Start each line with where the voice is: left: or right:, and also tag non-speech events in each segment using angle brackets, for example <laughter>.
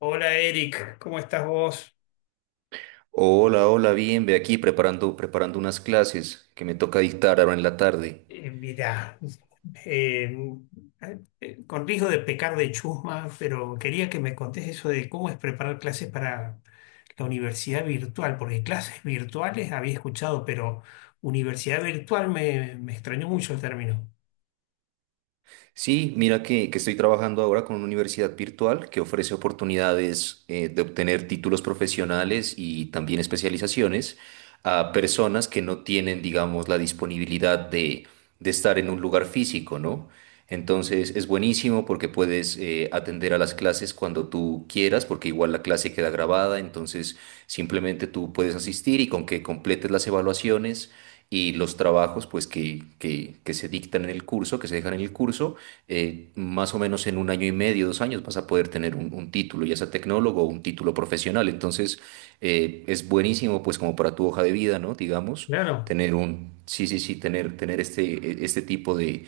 left: Hola Eric, ¿cómo estás vos?
right: Hola, hola, bien, ve aquí preparando, preparando unas clases que me toca dictar ahora en la tarde.
left: Mirá, eh, con riesgo de pecar de chusma, pero quería que me contés eso de cómo es preparar clases para la universidad virtual, porque clases virtuales había escuchado, pero universidad virtual me extrañó mucho el término.
right: Sí, mira que estoy trabajando ahora con una universidad virtual que ofrece oportunidades de obtener títulos profesionales y también especializaciones a personas que no tienen, digamos, la disponibilidad de estar en un lugar físico, ¿no? Entonces es buenísimo porque puedes atender a las clases cuando tú quieras, porque igual la clase queda grabada, entonces simplemente tú puedes asistir y con que completes las evaluaciones y los trabajos pues que se dictan en el curso, que se dejan en el curso, más o menos en un año y medio, dos años, vas a poder tener un título, ya sea tecnólogo o un título profesional. Entonces, es buenísimo, pues, como para tu hoja de vida, ¿no? Digamos,
left: Claro.
right: tener un, sí, sí, sí, tener, tener este, este tipo de,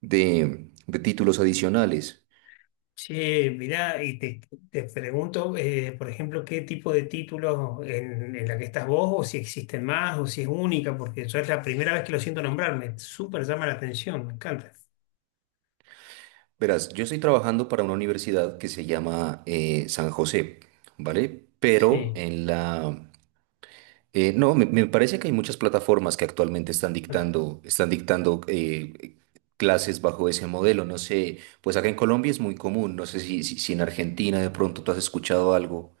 right: de títulos adicionales.
left: Sí, mirá, y te pregunto, por ejemplo, qué tipo de títulos en la que estás vos, o si existen más, o si es única, porque yo es la primera vez que lo siento nombrar, me súper llama la atención, me encanta.
right: Verás, yo estoy trabajando para una universidad que se llama San José, ¿vale? Pero
left: Sí.
right: en la. No, me parece que hay muchas plataformas que actualmente están dictando clases bajo ese modelo. No sé, pues acá en Colombia es muy común. No sé si en Argentina de pronto tú has escuchado algo.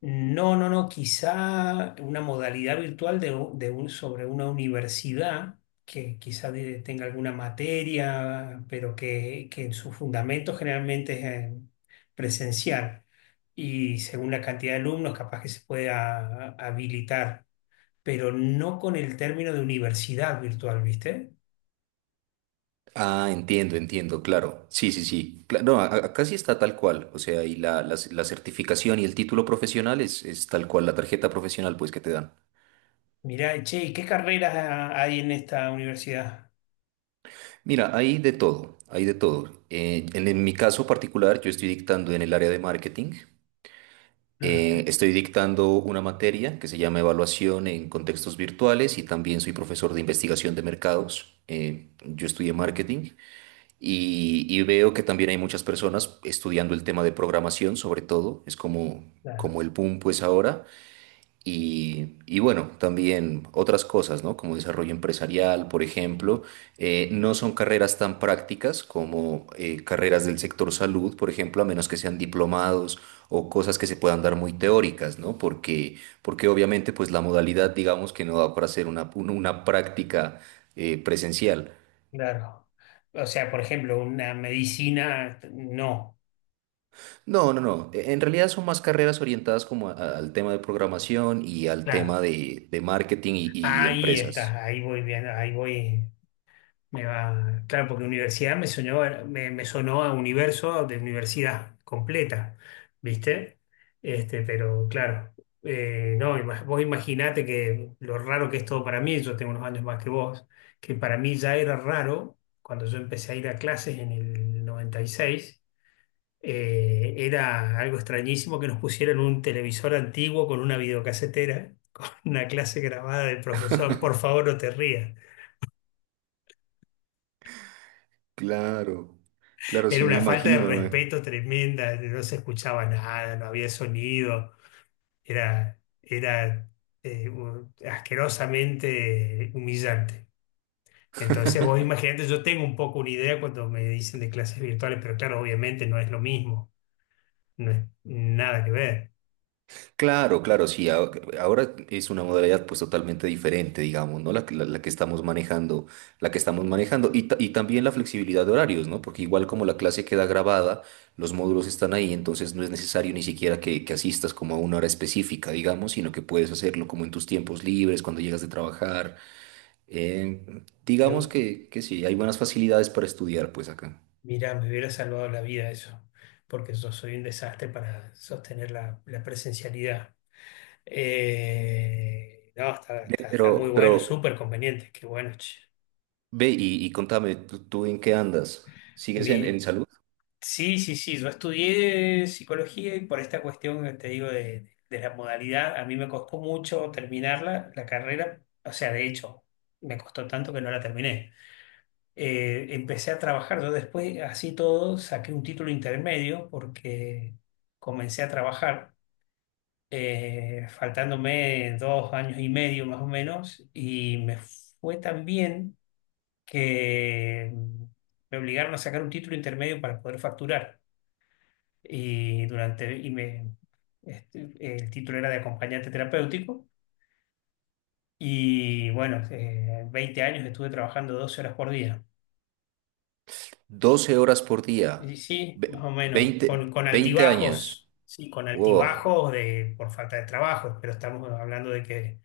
left: No, no, no, quizá una modalidad virtual de un, sobre una universidad que quizá tenga alguna materia, pero que en su fundamento generalmente es eh, presencial. Y según la cantidad de alumnos, capaz que se pueda habilitar, pero no con el término de universidad virtual, ¿viste?
right: Ah, entiendo, entiendo, claro. Sí, sí, sí. Cla- No, acá sí está tal cual. O sea, y la certificación y el título profesional es tal cual, la tarjeta profesional pues que te dan.
left: Mirá, che, ¿y qué carreras hay en esta universidad?
right: Mira, hay de todo, hay de todo. En mi caso particular, yo estoy dictando en el área de marketing.
left: Ajá,
right: Estoy dictando una materia que se llama Evaluación en contextos virtuales y también soy profesor de investigación de mercados. Yo estudié marketing y veo que también hay muchas personas estudiando el tema de programación, sobre todo. Es como, como
left: claro,
right: el boom pues ahora. Y bueno, también otras cosas, ¿no? Como desarrollo empresarial, por ejemplo, no son carreras tan prácticas como carreras del sector salud, por ejemplo, a menos que sean diplomados o cosas que se puedan dar muy teóricas, ¿no? Porque, porque obviamente, pues la modalidad, digamos que no da para hacer una, una práctica presencial.
left: claro. O sea, por ejemplo, una medicina, no.
right: No, no, no. En realidad son más carreras orientadas como al tema de programación y al tema
left: Claro,
right: de marketing y
left: ahí estás,
right: empresas.
left: ahí voy viendo, ahí voy, me va, claro, porque universidad me sonó, me sonó a universo de universidad completa, ¿viste? Este, pero claro, no, vos imaginate que lo raro que es todo para mí. Yo tengo unos años más que vos, que para mí ya era raro cuando yo empecé a ir a clases en el noventa y seis. Era algo extrañísimo que nos pusieran un televisor antiguo con una videocasetera, <laughs> con una clase grabada del profesor. Por favor, no te rías.
right: Claro, claro,
left: Era
right: sí me
left: una falta de
right: imagino.
left: respeto tremenda, no se escuchaba nada, no había sonido. Era asquerosamente humillante. Entonces vos imaginate, yo tengo un poco una idea cuando me dicen de clases virtuales, pero claro, obviamente no es lo mismo, no es nada que ver.
right: Claro, claro, sí. Ahora es una modalidad pues totalmente diferente, digamos, ¿no? La, que la que estamos manejando, la que estamos manejando y, y también la flexibilidad de horarios, ¿no? Porque igual como la clase queda grabada, los módulos están ahí, entonces no es necesario ni siquiera que asistas como a una hora específica, digamos, sino que puedes hacerlo como en tus tiempos libres, cuando llegas de trabajar. Digamos que sí, hay buenas facilidades para estudiar pues acá.
left: Mira, me hubiera salvado la vida eso, porque yo soy un desastre para sostener la presencialidad. No, está muy
right: Pero
left: bueno, súper conveniente, qué bueno, che.
right: ve y contame, ¿tú en qué andas? ¿Sigues
left: Mi,
right: en salud?
left: sí, sí, sí, yo estudié psicología y por esta cuestión que te digo de la modalidad, a mí me costó mucho terminarla, la carrera, o sea, de hecho, me costó tanto que no la terminé. Empecé a trabajar. Yo después, así todo, saqué un título intermedio porque comencé a trabajar, faltándome 2 años y medio más o menos, y me fue tan bien que me obligaron a sacar un título intermedio para poder facturar. Y durante, y me, este, El título era de acompañante terapéutico. Y bueno, 20 años estuve trabajando 12 horas por día.
right: 12 horas por día,
left: Y sí, más
right: ve-
left: o menos,
right: 20,
left: con
right: 20 años.
left: altibajos, sí, con
right: Wow,
left: altibajos por falta de trabajo, pero estamos hablando de que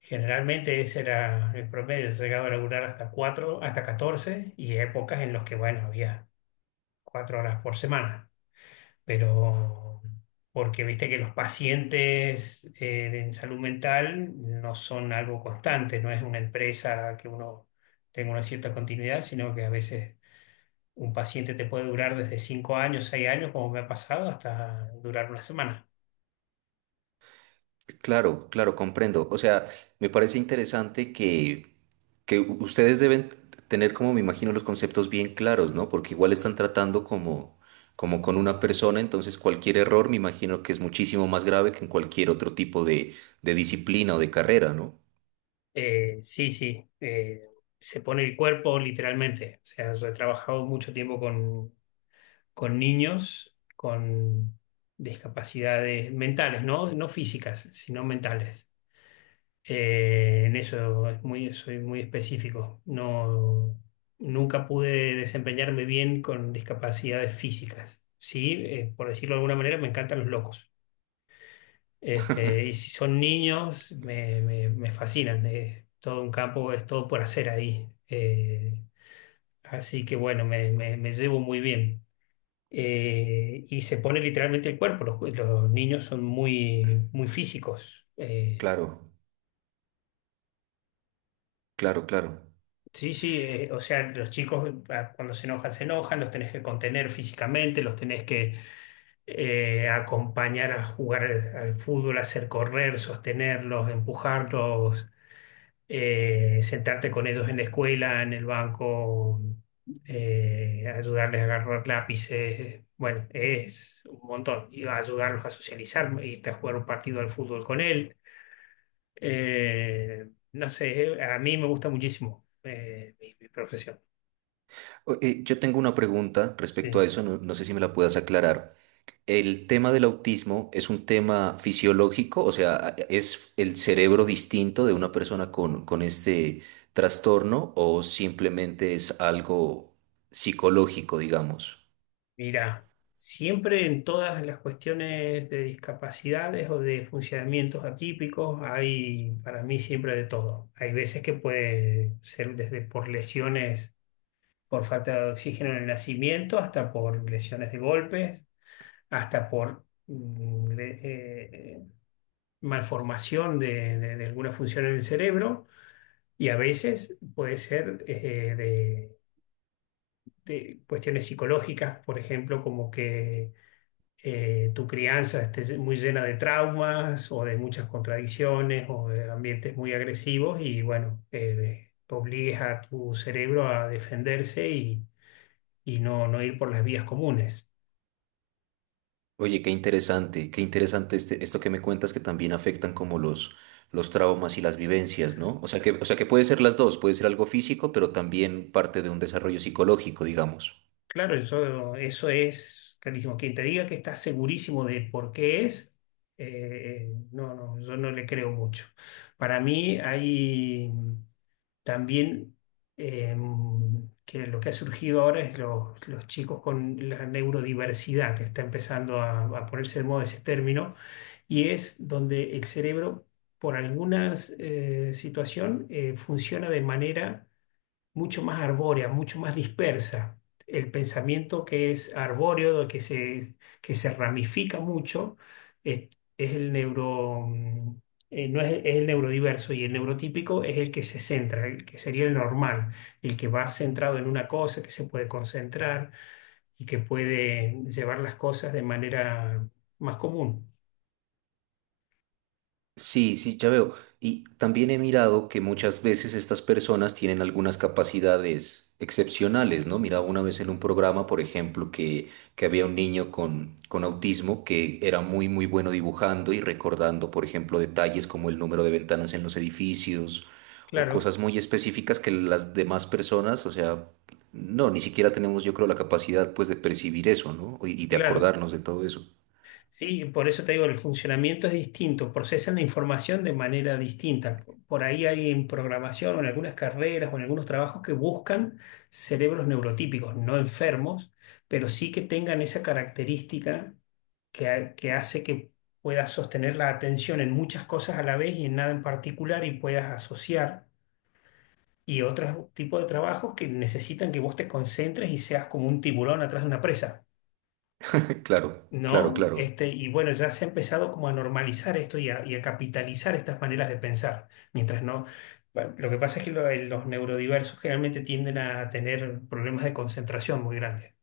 left: generalmente ese era el promedio. He llegado a laburar hasta 4 hasta 14, y épocas en las que, bueno, había 4 horas por semana, pero porque viste que los pacientes en salud mental no son algo constante, no es una empresa que uno tenga una cierta continuidad, sino que a veces un paciente te puede durar desde 5 años, 6 años, como me ha pasado, hasta durar una semana.
right: claro, claro, comprendo. O sea, me parece interesante que ustedes deben tener, como me imagino, los conceptos bien claros, ¿no? Porque igual están tratando como, como con una persona, entonces cualquier error me imagino que es muchísimo más grave que en cualquier otro tipo de disciplina o de carrera, ¿no?
left: Sí, sí, se pone el cuerpo literalmente. O sea, yo he trabajado mucho tiempo con niños con discapacidades mentales, ¿no? No físicas, sino mentales. En eso soy muy específico. No, nunca pude desempeñarme bien con discapacidades físicas. Sí, por decirlo de alguna manera, me encantan los locos. Y si son niños, me fascinan. Es todo un campo, es todo por hacer ahí. Así que bueno, me llevo muy bien. Y se pone literalmente el cuerpo. Los niños son muy, muy físicos.
right: Claro, claro, claro.
left: Sí, sí, o sea, los chicos cuando se enojan, los tenés que contener físicamente, los tenés que acompañar a jugar al fútbol, hacer correr, sostenerlos, empujarlos, sentarte con ellos en la escuela, en el banco, ayudarles a agarrar lápices, bueno, es un montón. Y ayudarlos a socializar, irte a jugar un partido al fútbol con él. No sé, a mí me gusta muchísimo mi profesión.
right: Yo tengo una pregunta respecto a
left: Sí.
right: eso, no, no sé si me la puedas aclarar. ¿El tema del autismo es un tema fisiológico? O sea, ¿es el cerebro distinto de una persona con este trastorno o simplemente es algo psicológico, digamos?
left: Mira, siempre en todas las cuestiones de discapacidades o de funcionamientos atípicos hay para mí siempre de todo. Hay veces que puede ser desde por lesiones por falta de oxígeno en el nacimiento, hasta por lesiones de golpes, hasta por malformación de alguna función en el cerebro, y a veces puede ser de cuestiones psicológicas, por ejemplo, como que tu crianza esté muy llena de traumas o de muchas contradicciones o de ambientes muy agresivos, y bueno, obligues a tu cerebro a defenderse y no, no ir por las vías comunes.
right: Oye, qué interesante este, esto que me cuentas que también afectan como los traumas y las vivencias, ¿no? O sea que puede ser las dos, puede ser algo físico, pero también parte de un desarrollo psicológico, digamos.
left: Claro, eso es clarísimo. Quien te diga que está segurísimo de por qué es, no, no, yo no le creo mucho. Para mí hay también eh, que lo que ha surgido ahora es los chicos con la neurodiversidad, que está empezando a ponerse de moda ese término, y es donde el cerebro, por alguna situación, funciona de manera mucho más arbórea, mucho más dispersa. El pensamiento que es arbóreo, que se ramifica mucho, es, es el neuro, mm, no es, es el neurodiverso, y el neurotípico es el que se centra, el que sería el normal, el que va centrado en una cosa, que se puede concentrar y que puede llevar las cosas de manera más común.
right: Sí, sí, ya veo. Y también he mirado que muchas veces estas personas tienen algunas capacidades excepcionales, ¿no? Miraba una vez en un programa, por ejemplo, que había un niño con autismo que era muy, muy bueno dibujando y recordando, por ejemplo, detalles como el número de ventanas en los edificios o
left: Claro,
right: cosas muy específicas que las demás personas, o sea, no, ni siquiera tenemos, yo creo, la capacidad, pues, de percibir eso, ¿no? Y y de
left: claro.
right: acordarnos de todo eso.
left: Sí, por eso te digo, el funcionamiento es distinto, procesan la información de manera distinta. Por ahí hay en programación o en algunas carreras o en algunos trabajos que buscan cerebros neurotípicos, no enfermos, pero sí que tengan esa característica que hace que puedas sostener la atención en muchas cosas a la vez y en nada en particular, y puedas asociar. Y otros tipos de trabajos que necesitan que vos te concentres y seas como un tiburón atrás de una presa.
right: <laughs> Claro, claro,
left: ¿No?
right: claro.
left: Y bueno, ya se ha empezado como a normalizar esto y y a capitalizar estas maneras de pensar, mientras no. Bueno, lo que pasa es que los neurodiversos generalmente tienden a tener problemas de concentración muy grandes.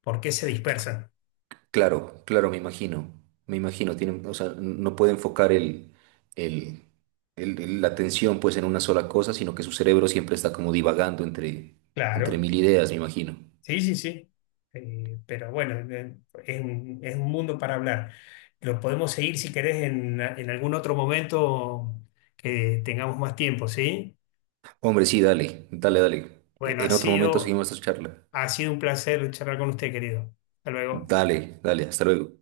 left: ¿Porque se dispersan?
right: Claro, claro, me imagino, tienen, o sea, no puede enfocar el, la atención pues en una sola cosa, sino que su cerebro siempre está como divagando entre, entre
left: Claro,
right: mil ideas, me imagino.
left: sí, sí, sí. Pero bueno, es un mundo para hablar. Lo podemos seguir si querés en algún otro momento que tengamos más tiempo, ¿sí?
right: Hombre, sí, dale, dale, dale.
left: Bueno, ha
right: En otro momento
left: sido,
right: seguimos esta charla.
left: Ha sido un placer charlar con usted, querido. Hasta luego.
right: Dale, dale, hasta luego.